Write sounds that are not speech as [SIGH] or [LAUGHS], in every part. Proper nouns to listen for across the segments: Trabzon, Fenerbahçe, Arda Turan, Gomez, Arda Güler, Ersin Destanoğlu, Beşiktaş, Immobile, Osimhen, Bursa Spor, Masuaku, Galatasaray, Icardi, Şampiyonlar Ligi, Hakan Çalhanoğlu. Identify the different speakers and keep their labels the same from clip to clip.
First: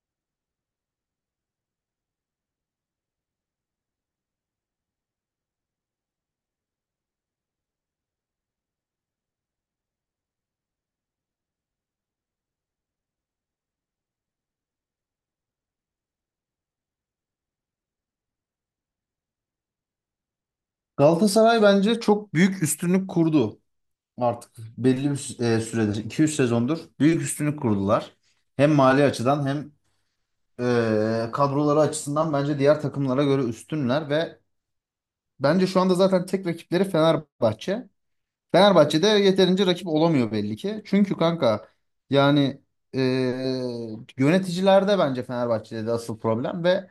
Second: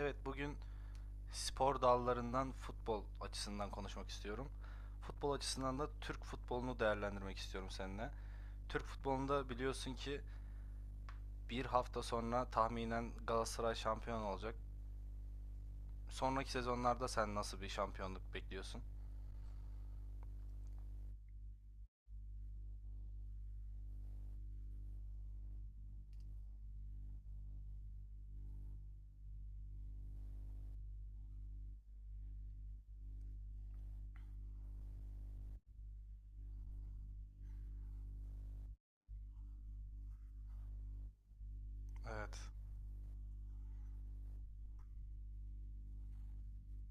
Speaker 1: Evet, bugün spor dallarından futbol açısından konuşmak istiyorum. Futbol açısından da Türk futbolunu değerlendirmek istiyorum seninle. Türk futbolunda biliyorsun ki bir hafta sonra tahminen Galatasaray şampiyon olacak. Sonraki sezonlarda sen nasıl bir şampiyonluk bekliyorsun?
Speaker 2: Galatasaray bence çok büyük üstünlük kurdu artık belli bir süredir 2-3 sezondur büyük üstünlük kurdular. Hem mali açıdan hem kadroları açısından bence diğer takımlara göre üstünler ve bence şu anda zaten tek rakipleri Fenerbahçe. Fenerbahçe de yeterince rakip olamıyor belli ki. Çünkü kanka
Speaker 1: Evet.
Speaker 2: yani e, yöneticilerde bence Fenerbahçe'de de asıl problem ve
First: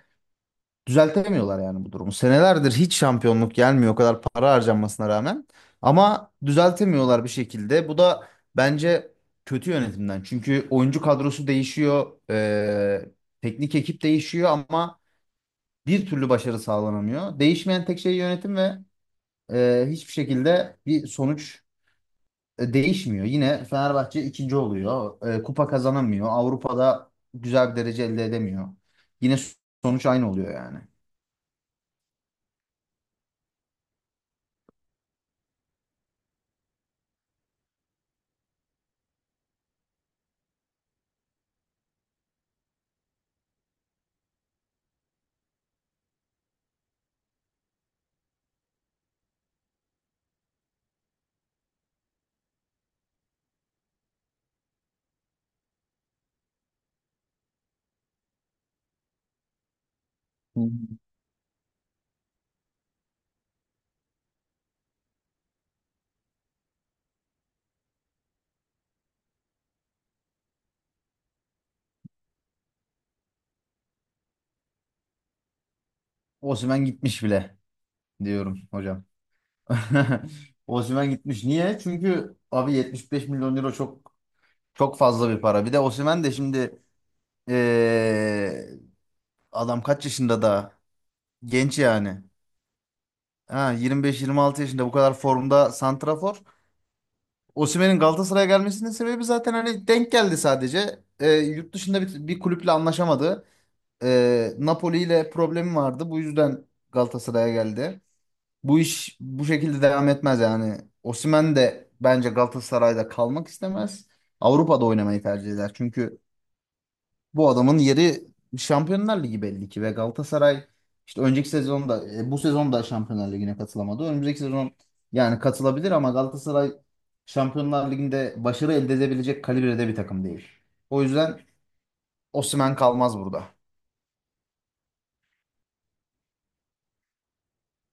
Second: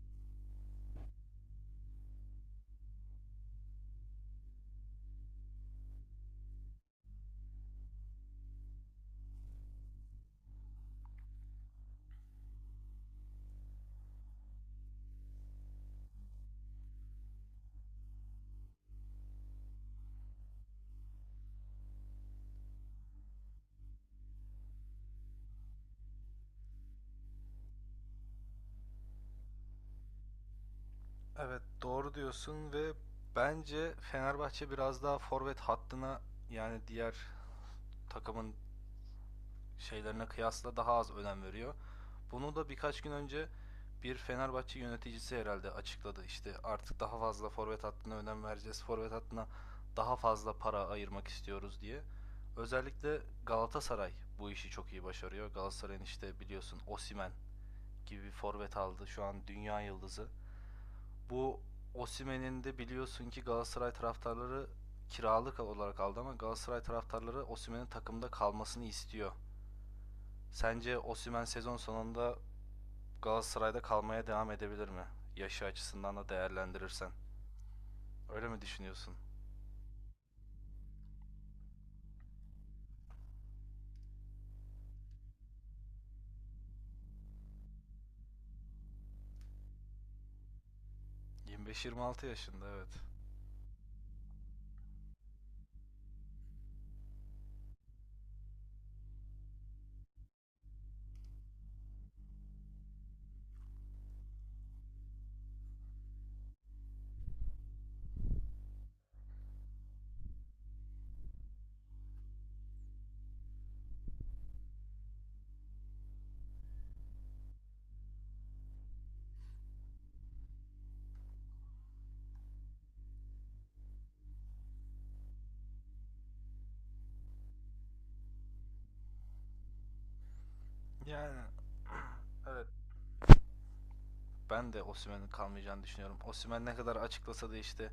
Speaker 2: düzeltemiyorlar yani bu durumu. Senelerdir hiç şampiyonluk gelmiyor o kadar para harcanmasına rağmen. Ama düzeltemiyorlar bir şekilde. Bu da bence kötü yönetimden. Çünkü oyuncu kadrosu değişiyor, teknik ekip değişiyor ama bir türlü başarı sağlanamıyor. Değişmeyen tek şey yönetim ve hiçbir şekilde bir sonuç değişmiyor. Yine Fenerbahçe ikinci oluyor. Kupa kazanamıyor. Avrupa'da güzel bir derece elde edemiyor. Yine sonuç aynı oluyor yani.
Speaker 1: Evet, doğru diyorsun ve bence Fenerbahçe biraz daha forvet hattına, yani diğer takımın şeylerine kıyasla, daha az önem veriyor. Bunu da birkaç gün önce bir Fenerbahçe yöneticisi herhalde açıkladı. İşte artık daha fazla forvet hattına önem vereceğiz, forvet hattına daha fazla para ayırmak istiyoruz diye. Özellikle Galatasaray bu işi çok iyi başarıyor. Galatasaray'ın işte biliyorsun Osimen gibi bir forvet aldı. Şu an dünya yıldızı. Bu Osimen'in de biliyorsun ki Galatasaray taraftarları kiralık olarak aldı ama Galatasaray taraftarları Osimhen'in takımda kalmasını istiyor. Sence Osimhen sezon sonunda Galatasaray'da kalmaya devam edebilir mi? Yaşı açısından da
Speaker 2: Osimhen
Speaker 1: değerlendirirsen.
Speaker 2: gitmiş bile
Speaker 1: Öyle
Speaker 2: diyorum
Speaker 1: mi
Speaker 2: hocam.
Speaker 1: düşünüyorsun?
Speaker 2: [LAUGHS] Osimhen gitmiş. Niye? Çünkü abi 75 milyon euro çok çok fazla bir para. Bir de Osimhen de şimdi eee, adam kaç yaşında da genç yani.
Speaker 1: 25-26 yaşında, evet.
Speaker 2: Ha 25-26 yaşında bu kadar formda santrafor. Osimhen'in Galatasaray'a gelmesinin sebebi zaten hani denk geldi sadece. Yurt dışında bir kulüple anlaşamadı. Napoli ile problemi vardı. Bu yüzden Galatasaray'a geldi. Bu iş bu şekilde devam etmez yani. Osimhen de bence Galatasaray'da kalmak istemez. Avrupa'da oynamayı tercih eder. Çünkü bu adamın yeri Şampiyonlar Ligi belli ki ve Galatasaray işte önceki sezonda bu sezon da Şampiyonlar Ligi'ne katılamadı. Önümüzdeki sezon yani katılabilir ama Galatasaray Şampiyonlar Ligi'nde başarı elde edebilecek kalibrede bir takım değil. O
Speaker 1: Yani
Speaker 2: yüzden
Speaker 1: [CLEARS THROAT] [LAUGHS] evet,
Speaker 2: Osimhen kalmaz burada.
Speaker 1: ben de Osimhen'in kalmayacağını düşünüyorum. Osimhen ne kadar açıklasa da işte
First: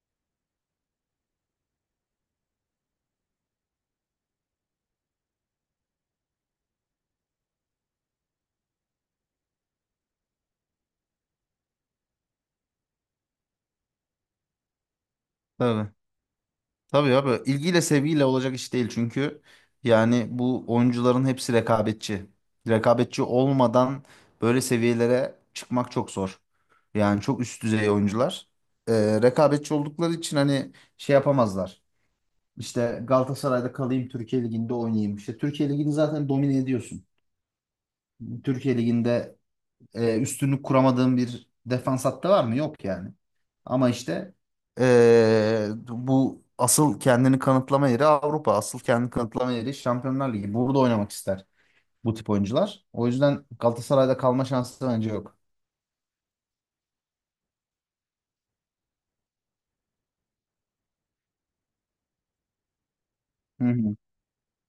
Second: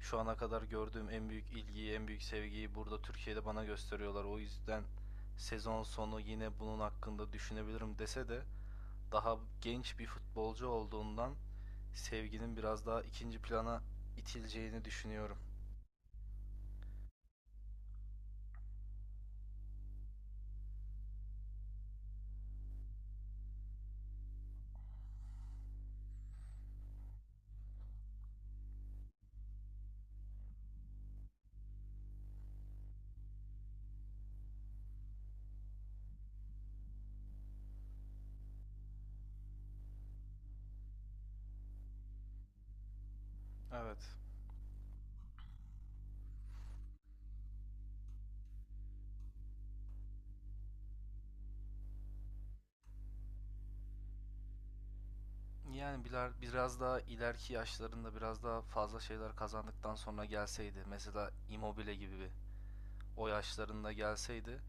Speaker 1: şu ana kadar gördüğüm en büyük ilgiyi, en büyük sevgiyi burada Türkiye'de bana gösteriyorlar, o yüzden sezon sonu yine bunun hakkında düşünebilirim dese de, daha genç bir futbolcu olduğundan Sevgi'nin biraz daha ikinci plana itileceğini düşünüyorum.
Speaker 2: Tabii. Tabii abi ilgiyle sevgiyle olacak iş değil çünkü yani bu oyuncuların hepsi rekabetçi. Rekabetçi olmadan böyle seviyelere çıkmak çok zor. Yani çok üst düzey oyuncular. Rekabetçi oldukları için hani şey yapamazlar. İşte Galatasaray'da kalayım Türkiye Ligi'nde oynayayım. İşte Türkiye Ligi'ni zaten domine ediyorsun. Türkiye Ligi'nde üstünlük kuramadığın bir defans hattı var mı? Yok yani. Ama
Speaker 1: Evet.
Speaker 2: işte bu asıl kendini kanıtlama yeri Avrupa. Asıl kendini kanıtlama yeri Şampiyonlar Ligi. Burada oynamak ister bu tip oyuncular. O yüzden Galatasaray'da kalma şansı bence yok.
Speaker 1: Yani biraz daha ileriki yaşlarında, biraz daha fazla şeyler kazandıktan sonra gelseydi, mesela Immobile gibi bir o
Speaker 2: Hı
Speaker 1: yaşlarında
Speaker 2: hı.
Speaker 1: gelseydi,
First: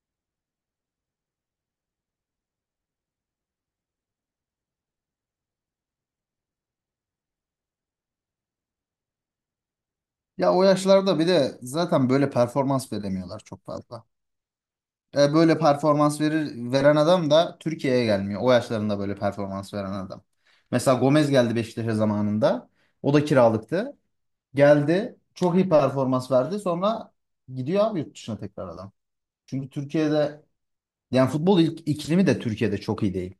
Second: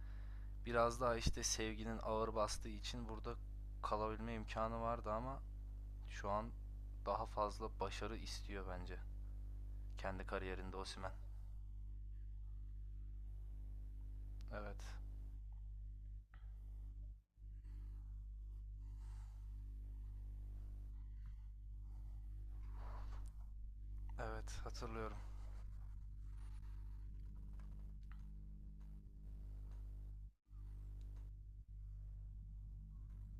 Speaker 1: biraz daha işte Sevgi'nin ağır bastığı için burada kalabilme imkanı vardı ama şu an daha fazla başarı istiyor bence kendi
Speaker 2: Ya o
Speaker 1: kariyerinde Osimhen.
Speaker 2: yaşlarda bir de zaten böyle performans veremiyorlar çok fazla.
Speaker 1: Evet.
Speaker 2: Böyle performans veren adam da Türkiye'ye gelmiyor. O yaşlarında böyle performans veren adam. Mesela Gomez geldi Beşiktaş'a zamanında. O da kiralıktı.
Speaker 1: Evet,
Speaker 2: Geldi.
Speaker 1: hatırlıyorum.
Speaker 2: Çok iyi performans verdi. Sonra gidiyor abi yurt dışına tekrar adam. Çünkü Türkiye'de yani futbol iklimi de Türkiye'de çok iyi değil.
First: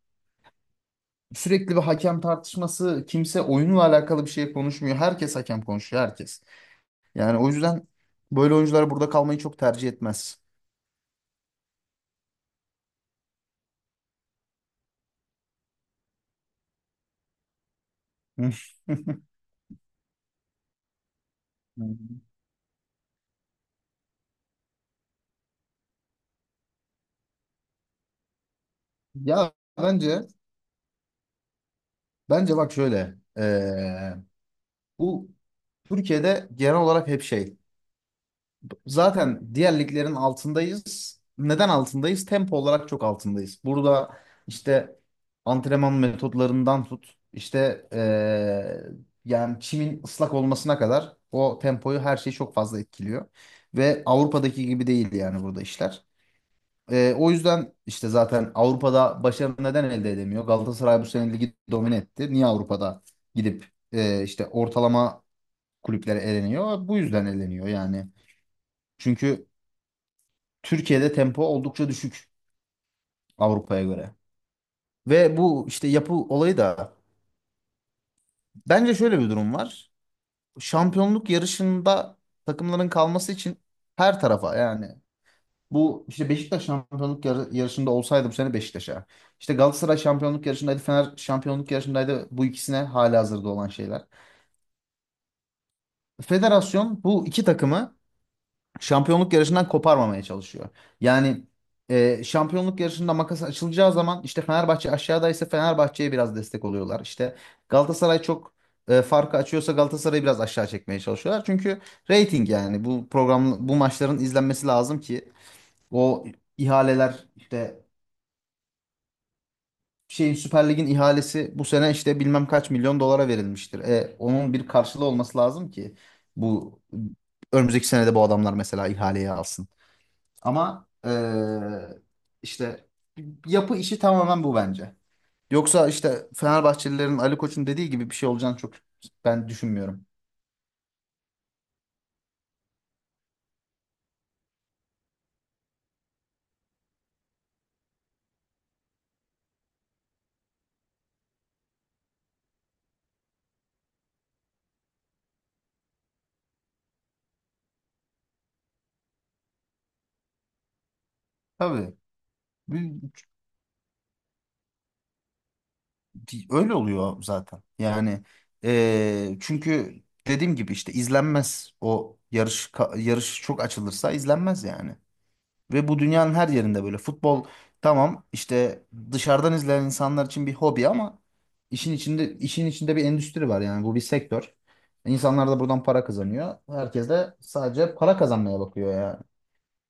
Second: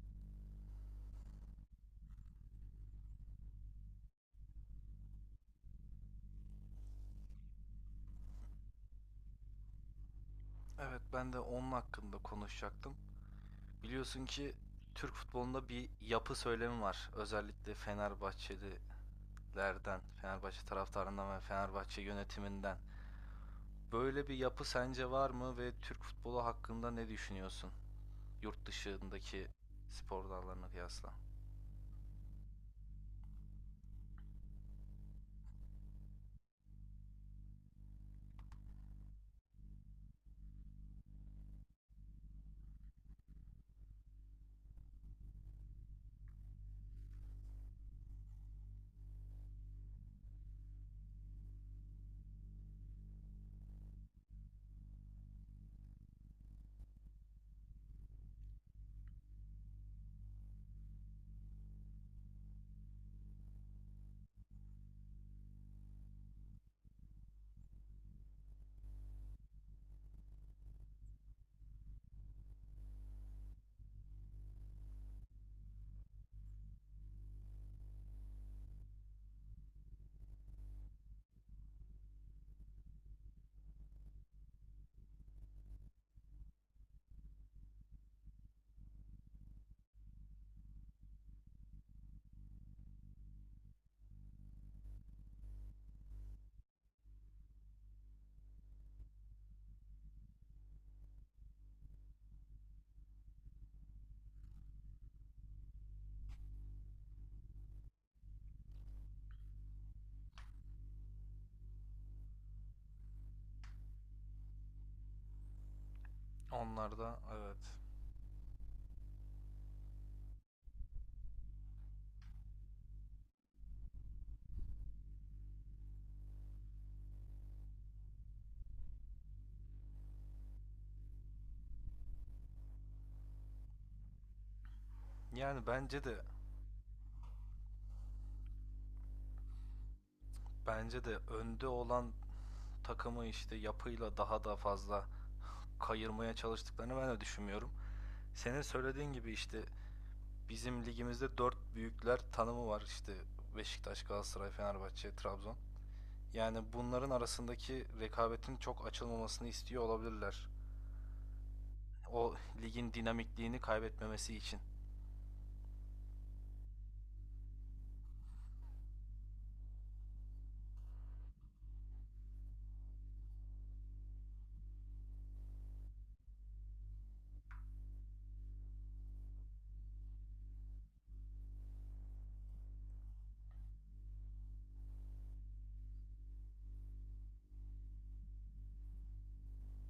Speaker 2: Sürekli bir hakem tartışması, kimse oyunla alakalı bir şey konuşmuyor. Herkes hakem konuşuyor, herkes. Yani o yüzden böyle oyuncular burada kalmayı çok tercih etmez.
Speaker 1: Evet, ben de onun hakkında konuşacaktım. Biliyorsun ki Türk futbolunda bir yapı söylemi var, özellikle Fenerbahçelilerden,
Speaker 2: [LAUGHS]
Speaker 1: Fenerbahçe taraftarından ve Fenerbahçe yönetiminden. Böyle bir yapı sence var mı ve Türk futbolu hakkında ne düşünüyorsun, yurt dışındaki
Speaker 2: Ya bence
Speaker 1: spor dallarına kıyasla?
Speaker 2: bence bak şöyle bu Türkiye'de genel olarak hep şey. Zaten diğer liglerin altındayız. Neden altındayız? Tempo olarak çok altındayız. Burada işte antrenman metodlarından tut, işte yani çimin ıslak olmasına kadar o tempoyu her şey çok fazla etkiliyor. Ve Avrupa'daki gibi değil yani burada işler. O yüzden işte zaten Avrupa'da başarı neden elde edemiyor? Galatasaray bu sene ligi domine etti. Niye Avrupa'da gidip işte ortalama kulüplere eleniyor? Bu yüzden eleniyor yani. Çünkü Türkiye'de tempo oldukça düşük Avrupa'ya göre. Ve bu işte yapı olayı da bence şöyle bir durum var. Şampiyonluk yarışında takımların kalması için her tarafa yani bu işte Beşiktaş şampiyonluk yarışında olsaydı bu sene Beşiktaş'a. İşte Galatasaray şampiyonluk yarışındaydı, Fener şampiyonluk yarışındaydı. Bu ikisine halihazırda olan şeyler. Federasyon bu iki takımı şampiyonluk yarışından koparmamaya çalışıyor. Yani şampiyonluk yarışında makas açılacağı zaman işte Fenerbahçe aşağıdaysa Fenerbahçe'ye biraz destek oluyorlar. İşte Galatasaray çok farkı açıyorsa Galatasaray'ı biraz aşağı çekmeye çalışıyorlar. Çünkü reyting yani bu program bu maçların izlenmesi lazım ki o
Speaker 1: Onlar da,
Speaker 2: ihaleler
Speaker 1: evet.
Speaker 2: işte şeyin Süper Lig'in ihalesi bu sene işte bilmem kaç milyon dolara verilmiştir. Onun bir karşılığı olması lazım ki bu önümüzdeki senede bu adamlar mesela ihaleye alsın. Ama işte yapı işi tamamen bu bence.
Speaker 1: Yani
Speaker 2: Yoksa
Speaker 1: bence de
Speaker 2: işte Fenerbahçelilerin Ali Koç'un dediği gibi bir şey olacağını çok ben düşünmüyorum.
Speaker 1: bence de önde olan takımı işte yapıyla daha da fazla kayırmaya çalıştıklarını ben de düşünmüyorum. Senin söylediğin gibi işte bizim ligimizde dört büyükler tanımı var, işte Beşiktaş, Galatasaray, Fenerbahçe, Trabzon. Yani bunların arasındaki rekabetin çok açılmamasını istiyor olabilirler.
Speaker 2: Tabii.
Speaker 1: O ligin
Speaker 2: Bir-
Speaker 1: dinamikliğini kaybetmemesi için.
Speaker 2: Öyle oluyor zaten. Yani çünkü dediğim gibi işte izlenmez o yarış yarış çok açılırsa izlenmez yani. Ve bu dünyanın her yerinde böyle. Futbol tamam işte dışarıdan izleyen insanlar için bir hobi ama işin içinde bir endüstri var yani bu bir sektör. İnsanlar da buradan para kazanıyor. Herkes de sadece para kazanmaya bakıyor yani.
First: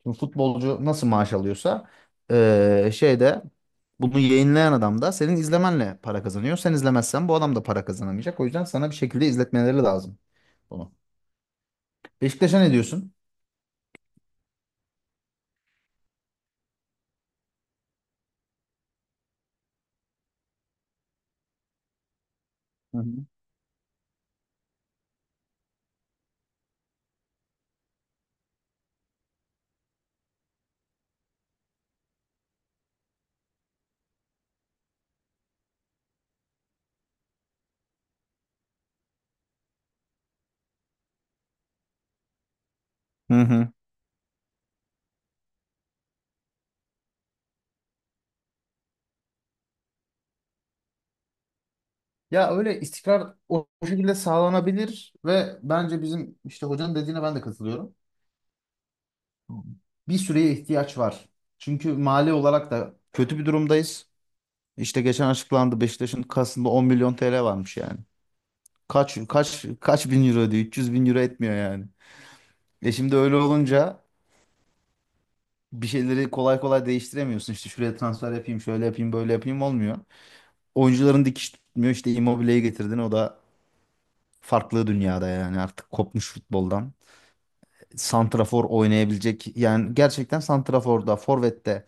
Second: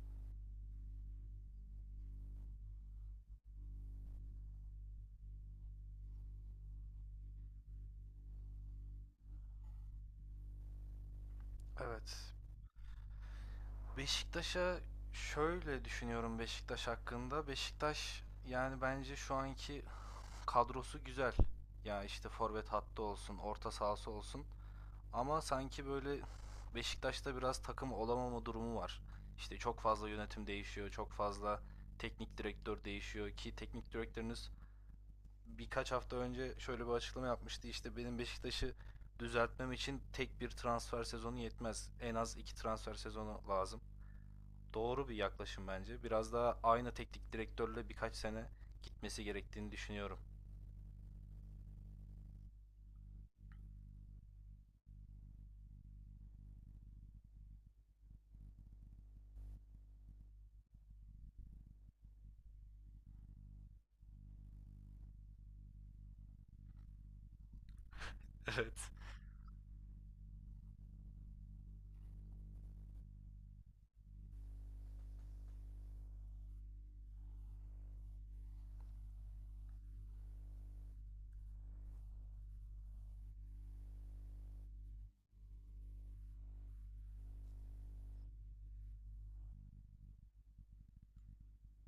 Speaker 2: Şimdi futbolcu nasıl maaş alıyorsa şeyde bunu yayınlayan adam da senin izlemenle para kazanıyor. Sen izlemezsen bu adam da para kazanamayacak. O yüzden sana bir şekilde izletmeleri lazım bunu.
Speaker 1: Evet.
Speaker 2: Beşiktaş'a ne diyorsun?
Speaker 1: Beşiktaş'a şöyle düşünüyorum Beşiktaş hakkında. Beşiktaş, yani bence şu anki kadrosu güzel. Ya işte forvet
Speaker 2: Hı
Speaker 1: hattı
Speaker 2: hı.
Speaker 1: olsun, orta sahası olsun. Ama sanki böyle Beşiktaş'ta biraz takım olamama durumu var. İşte çok fazla yönetim değişiyor, çok fazla teknik direktör değişiyor ki teknik direktörünüz birkaç hafta önce şöyle bir açıklama yapmıştı. İşte benim Beşiktaş'ı düzeltmem için tek bir transfer sezonu yetmez, en az iki transfer
Speaker 2: Hı
Speaker 1: sezonu
Speaker 2: hı.
Speaker 1: lazım. Doğru bir yaklaşım bence. Biraz daha aynı teknik direktörle birkaç sene gitmesi gerektiğini düşünüyorum.
Speaker 2: Ya öyle istikrar o şekilde sağlanabilir ve bence bizim işte hocanın dediğine ben de katılıyorum. Bir süreye ihtiyaç var. Çünkü mali olarak da kötü bir durumdayız. İşte geçen açıklandı Beşiktaş'ın kasında 10 milyon TL varmış yani.
Speaker 1: Evet.
Speaker 2: Kaç bin euro diyor? 300 bin euro etmiyor yani. Şimdi öyle olunca bir şeyleri kolay kolay değiştiremiyorsun. İşte şuraya transfer yapayım, şöyle yapayım, böyle yapayım olmuyor. Oyuncuların dikiş tutmuyor. İşte Immobile'yi getirdin. O da farklı dünyada yani artık kopmuş futboldan. Santrafor oynayabilecek yani gerçekten santraforda, forvette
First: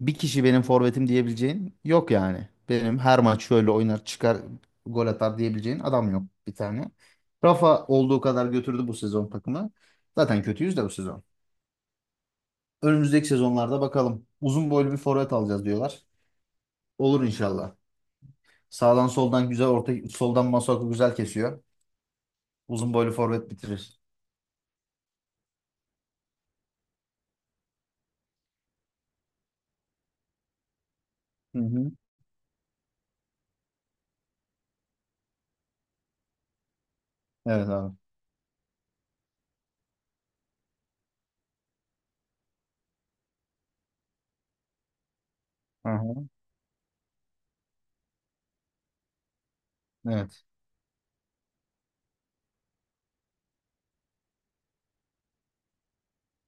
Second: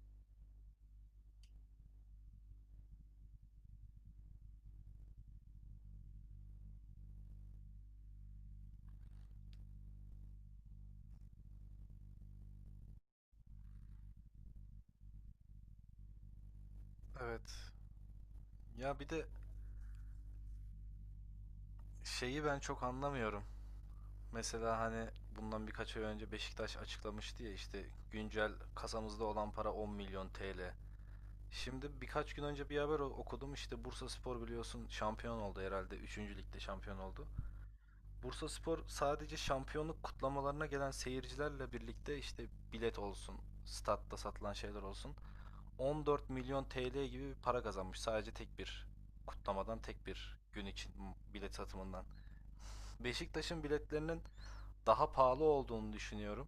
Speaker 2: bir kişi benim forvetim diyebileceğin yok yani. Benim her maç şöyle oynar çıkar gol atar diyebileceğin adam yok bir tane. Rafa olduğu kadar götürdü bu sezon takımı. Zaten kötüyüz de bu sezon. Önümüzdeki sezonlarda bakalım. Uzun boylu bir forvet alacağız diyorlar. Olur
Speaker 1: Evet.
Speaker 2: inşallah.
Speaker 1: Ya
Speaker 2: Sağdan
Speaker 1: bir de
Speaker 2: soldan güzel orta soldan Masuaku güzel kesiyor.
Speaker 1: şeyi ben çok
Speaker 2: Uzun boylu
Speaker 1: anlamıyorum.
Speaker 2: forvet bitirir.
Speaker 1: Mesela hani bundan birkaç ay önce Beşiktaş açıklamıştı ya işte güncel kasamızda olan para 10 milyon TL.
Speaker 2: Hı
Speaker 1: Şimdi
Speaker 2: hı.
Speaker 1: birkaç gün önce bir haber okudum, işte Bursa Spor biliyorsun şampiyon oldu herhalde, üçüncü ligde şampiyon oldu.
Speaker 2: Evet abi.
Speaker 1: Bursa Spor sadece şampiyonluk kutlamalarına gelen seyircilerle birlikte, işte bilet olsun, statta satılan şeyler olsun,
Speaker 2: Hı hı.
Speaker 1: 14 milyon TL gibi bir para kazanmış, sadece tek bir kutlamadan, tek bir
Speaker 2: Evet.
Speaker 1: gün için, bilet satımından. Beşiktaş'ın biletlerinin daha pahalı olduğunu düşünüyorum.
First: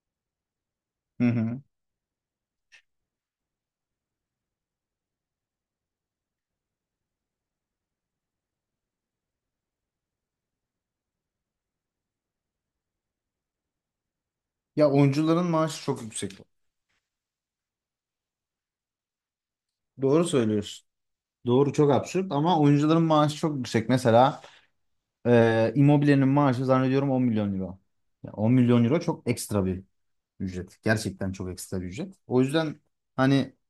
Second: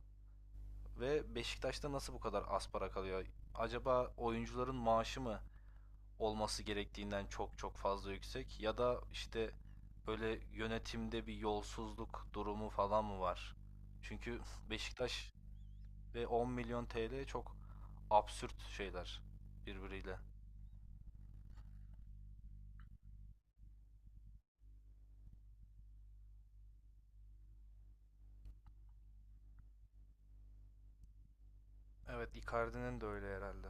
Speaker 2: Hı
Speaker 1: Ve
Speaker 2: hı.
Speaker 1: Beşiktaş'ta nasıl bu kadar az para kalıyor? Acaba oyuncuların maaşı mı olması gerektiğinden çok çok fazla yüksek, ya da işte böyle yönetimde bir yolsuzluk durumu falan mı var? Çünkü
Speaker 2: Ya
Speaker 1: Beşiktaş
Speaker 2: oyuncuların maaşı çok
Speaker 1: ve
Speaker 2: yüksek.
Speaker 1: 10 milyon TL çok absürt şeyler birbiriyle.
Speaker 2: Doğru söylüyorsun. Doğru çok absürt ama oyuncuların maaşı çok yüksek. Mesela Immobile'nin maaşı zannediyorum 10 milyon euro. Ya 10 milyon euro çok ekstra bir ücret. Gerçekten çok ekstra bir ücret.
Speaker 1: Evet,
Speaker 2: O yüzden
Speaker 1: Icardi'nin de öyle
Speaker 2: hani
Speaker 1: herhalde.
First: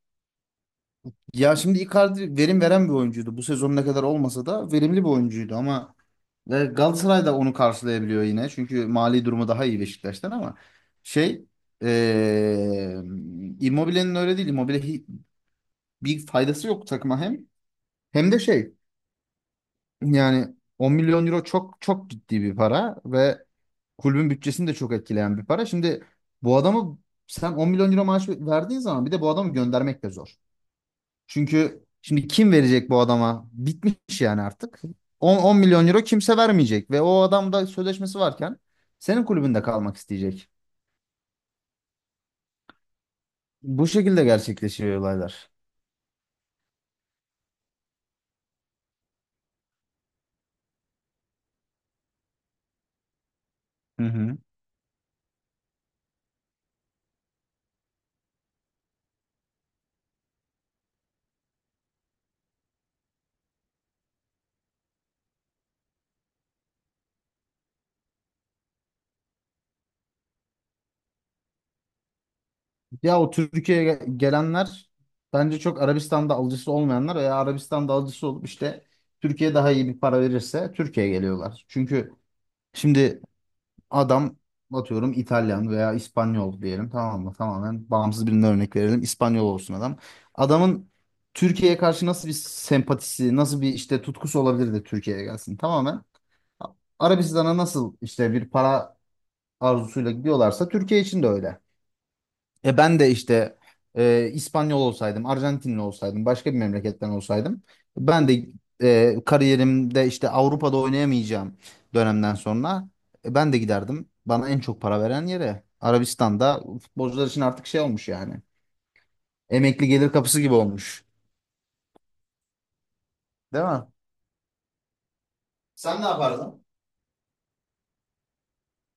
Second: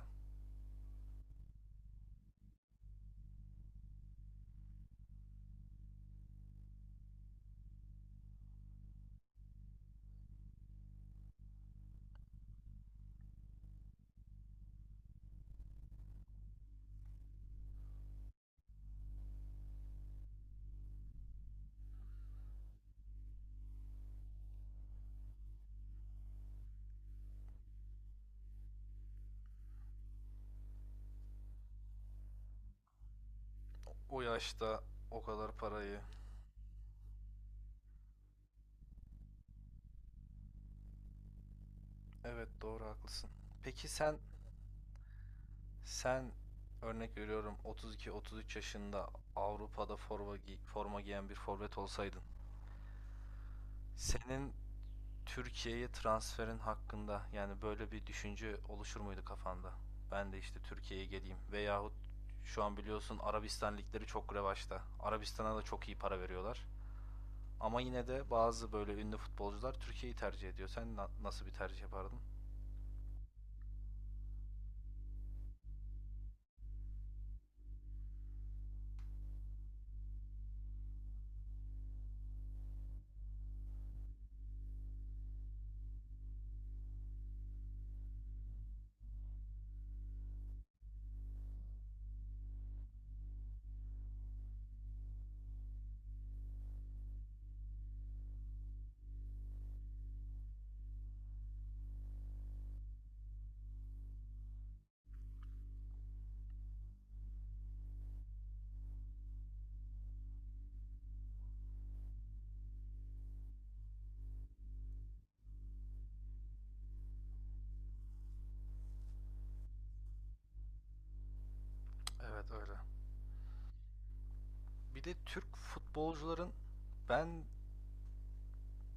Speaker 2: ya şimdi Icardi verim veren bir oyuncuydu. Bu sezon ne kadar olmasa da verimli bir oyuncuydu ama ve Galatasaray da onu karşılayabiliyor yine. Çünkü mali durumu daha iyi Beşiktaş'tan ama şey e, Immobile'nin öyle değil. Immobile bir faydası yok takıma hem. Hem de şey. Yani 10 milyon euro çok çok ciddi bir para ve kulübün bütçesini de çok etkileyen bir para. Şimdi bu adamı sen 10 milyon euro maaş verdiğin zaman bir de bu adamı göndermek de zor. Çünkü şimdi kim verecek bu adama? Bitmiş
Speaker 1: O
Speaker 2: yani artık.
Speaker 1: yaşta o
Speaker 2: 10,
Speaker 1: kadar
Speaker 2: 10 milyon
Speaker 1: parayı.
Speaker 2: euro kimse vermeyecek ve o adam da sözleşmesi varken senin kulübünde kalmak isteyecek.
Speaker 1: Evet, doğru haklısın. Peki
Speaker 2: Bu
Speaker 1: sen
Speaker 2: şekilde gerçekleşiyor olaylar.
Speaker 1: Sen örnek veriyorum 32-33 yaşında Avrupa'da forma giyen bir forvet olsaydın.
Speaker 2: Hı hı.
Speaker 1: Senin Türkiye'ye transferin hakkında, yani böyle bir düşünce oluşur muydu kafanda? Ben de işte Türkiye'ye geleyim veyahut, şu an biliyorsun Arabistan ligleri çok revaçta, Arabistan'a da çok iyi para veriyorlar. Ama yine de bazı böyle ünlü futbolcular Türkiye'yi tercih ediyor. Sen nasıl bir tercih yapardın?
Speaker 2: Ya o Türkiye'ye gelenler bence çok Arabistan'da alıcısı olmayanlar veya Arabistan'da alıcısı olup işte Türkiye daha iyi bir para verirse Türkiye'ye geliyorlar. Çünkü şimdi adam atıyorum İtalyan veya İspanyol diyelim tamam mı? Tamamen bağımsız birine örnek verelim. İspanyol olsun adam. Adamın Türkiye'ye karşı nasıl bir sempatisi, nasıl bir işte tutkusu olabilir de Türkiye'ye gelsin. Tamamen Arabistan'a nasıl işte bir para arzusuyla gidiyorlarsa Türkiye için de öyle. Ben de işte İspanyol olsaydım, Arjantinli olsaydım, başka bir memleketten olsaydım ben de kariyerimde işte Avrupa'da oynayamayacağım dönemden sonra ben de giderdim. Bana en çok para veren yere Arabistan'da futbolcular için artık şey olmuş yani. Emekli gelir kapısı gibi olmuş.
Speaker 1: Evet, öyle.
Speaker 2: Değil mi?
Speaker 1: Bir de Türk
Speaker 2: Sen ne
Speaker 1: futbolcuların,
Speaker 2: yapardın?
Speaker 1: ben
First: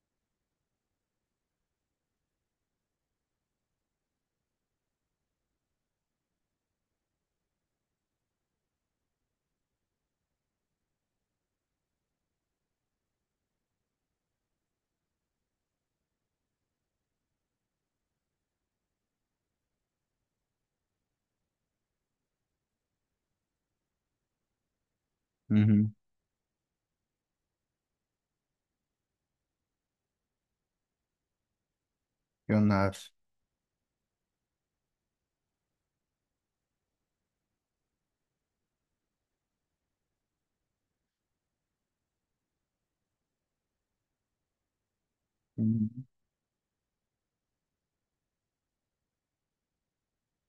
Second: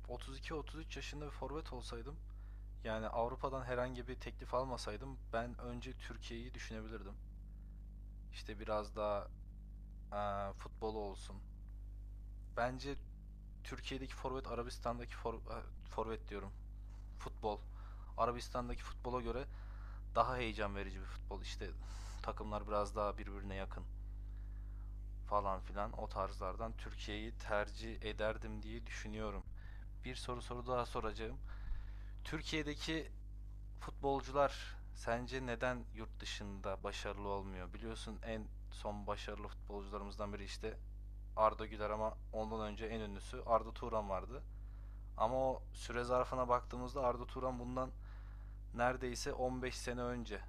Speaker 1: 32-33 yaşında bir forvet olsaydım, yani Avrupa'dan herhangi bir teklif almasaydım, ben önce Türkiye'yi düşünebilirdim. İşte biraz daha futbolu olsun. Bence Türkiye'deki forvet Arabistan'daki forvet diyorum. Futbol. Arabistan'daki futbola göre daha heyecan verici bir futbol. İşte takımlar biraz daha birbirine yakın
Speaker 2: Hı
Speaker 1: falan
Speaker 2: hı.
Speaker 1: filan, o tarzlardan Türkiye'yi tercih ederdim diye düşünüyorum. Bir soru daha soracağım. Türkiye'deki
Speaker 2: Gönder.
Speaker 1: futbolcular sence neden yurt dışında başarılı olmuyor? Biliyorsun en son başarılı futbolcularımızdan biri işte Arda Güler, ama ondan önce en ünlüsü Arda Turan vardı. Ama o
Speaker 2: Hı hı.
Speaker 1: süre zarfına baktığımızda Arda Turan bundan neredeyse 15 sene önce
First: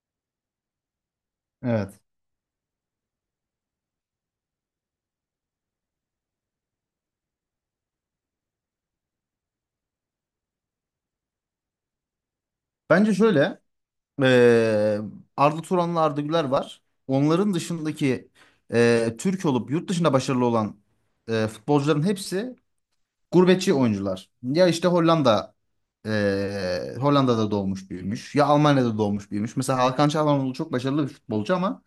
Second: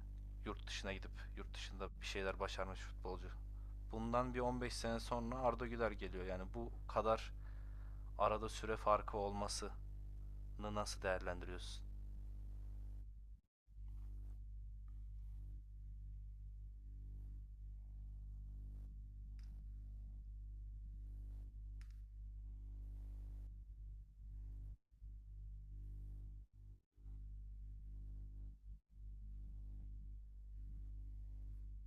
Speaker 1: yurt dışına gidip yurt dışında
Speaker 2: Evet.
Speaker 1: bir şeyler başarmış futbolcu. Bundan bir 15 sene sonra Arda Güler geliyor. Yani bu kadar arada süre farkı olmasını nasıl değerlendiriyorsun?
Speaker 2: Bence şöyle. Ee, Arda Turan'la Arda Güler var. Onların dışındaki Türk olup yurt dışında başarılı olan futbolcuların hepsi gurbetçi oyuncular. Ya işte Hollanda Hollanda'da doğmuş büyümüş ya Almanya'da doğmuş büyümüş. Mesela Hakan Çalhanoğlu çok başarılı bir futbolcu ama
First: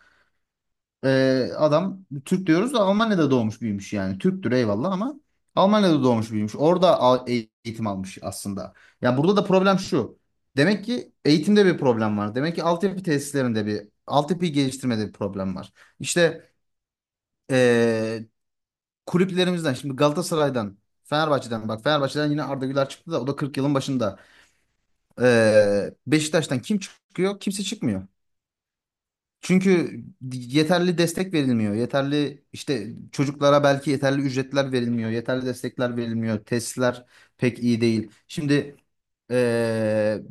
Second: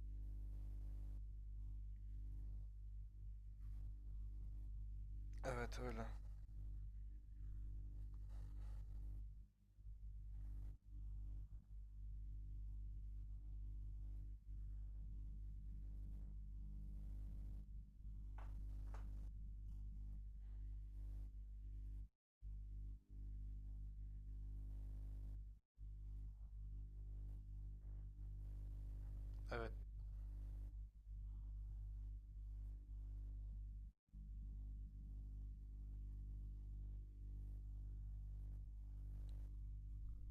Speaker 2: adam Türk diyoruz da Almanya'da doğmuş büyümüş yani. Türktür eyvallah ama
Speaker 1: Evet, öyle.
Speaker 2: Almanya'da doğmuş büyümüş. Orada eğitim almış aslında. Ya burada da problem şu. Demek ki eğitimde bir problem var. Demek ki altyapı tesislerinde bir altyapı geliştirmede bir problem var. İşte ee, kulüplerimizden şimdi Galatasaray'dan Fenerbahçe'den bak Fenerbahçe'den yine Arda Güler çıktı da o da 40 yılın başında. Beşiktaş'tan kim çıkıyor? Kimse çıkmıyor.
Speaker 1: Evet,
Speaker 2: Çünkü yeterli destek verilmiyor. Yeterli işte çocuklara belki yeterli ücretler verilmiyor. Yeterli destekler verilmiyor. Testler pek iyi değil. Şimdi eee,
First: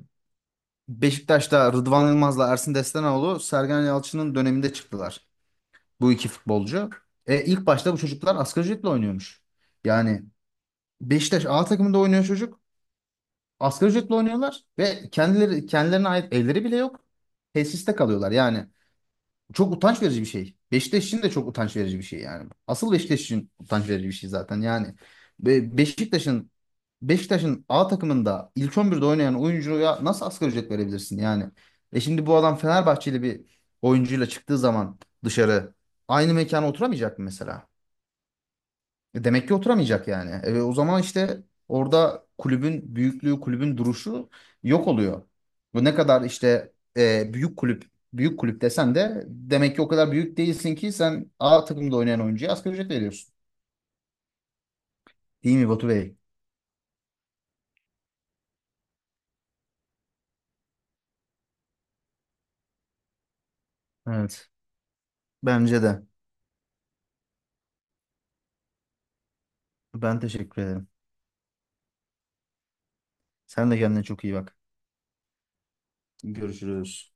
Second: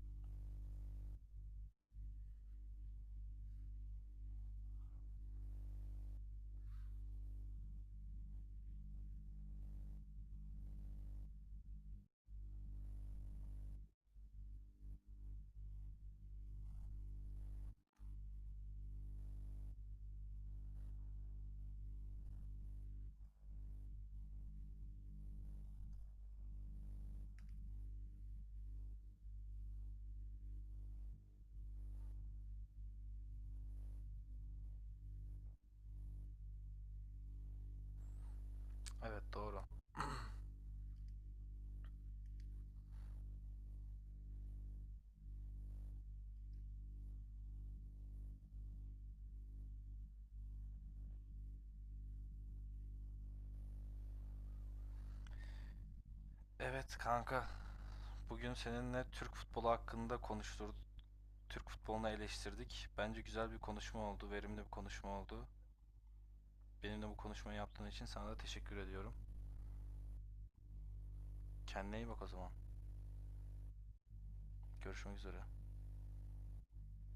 Speaker 2: Beşiktaş'ta Rıdvan Yılmaz'la Ersin Destanoğlu Sergen Yalçın'ın döneminde çıktılar. Bu iki futbolcu. E, ilk başta bu çocuklar asgari ücretle oynuyormuş. Yani Beşiktaş A takımında oynuyor çocuk. Asgari ücretle oynuyorlar ve kendileri kendilerine ait evleri bile yok. Tesiste kalıyorlar. Yani çok utanç verici bir şey. Beşiktaş için de çok utanç verici bir şey yani. Asıl Beşiktaş için utanç verici bir şey zaten yani. Be- Beşiktaş'ın Beşiktaş'ın A takımında ilk 11'de oynayan oyuncuya nasıl asgari ücret verebilirsin yani? Şimdi bu adam Fenerbahçeli bir oyuncuyla çıktığı zaman dışarı aynı mekana oturamayacak mı mesela?
Speaker 1: evet,
Speaker 2: Demek ki
Speaker 1: doğru.
Speaker 2: oturamayacak yani. O zaman işte orada kulübün büyüklüğü, kulübün duruşu yok oluyor. Bu ne kadar işte büyük kulüp, büyük kulüp desen de demek ki o kadar büyük değilsin ki sen A takımda oynayan oyuncuya asgari ücret veriyorsun. Değil mi Batu Bey?
Speaker 1: Evet kanka, bugün seninle Türk futbolu hakkında konuştuk. Türk futbolunu eleştirdik. Bence güzel bir konuşma oldu,
Speaker 2: Evet.
Speaker 1: verimli bir konuşma oldu.
Speaker 2: Bence de.
Speaker 1: Benimle bu konuşmayı yaptığın için sana da teşekkür ediyorum.
Speaker 2: Ben teşekkür ederim.
Speaker 1: Kendine iyi bak o zaman.
Speaker 2: Sen de kendine çok iyi bak.
Speaker 1: Görüşmek üzere.
Speaker 2: Görüşürüz.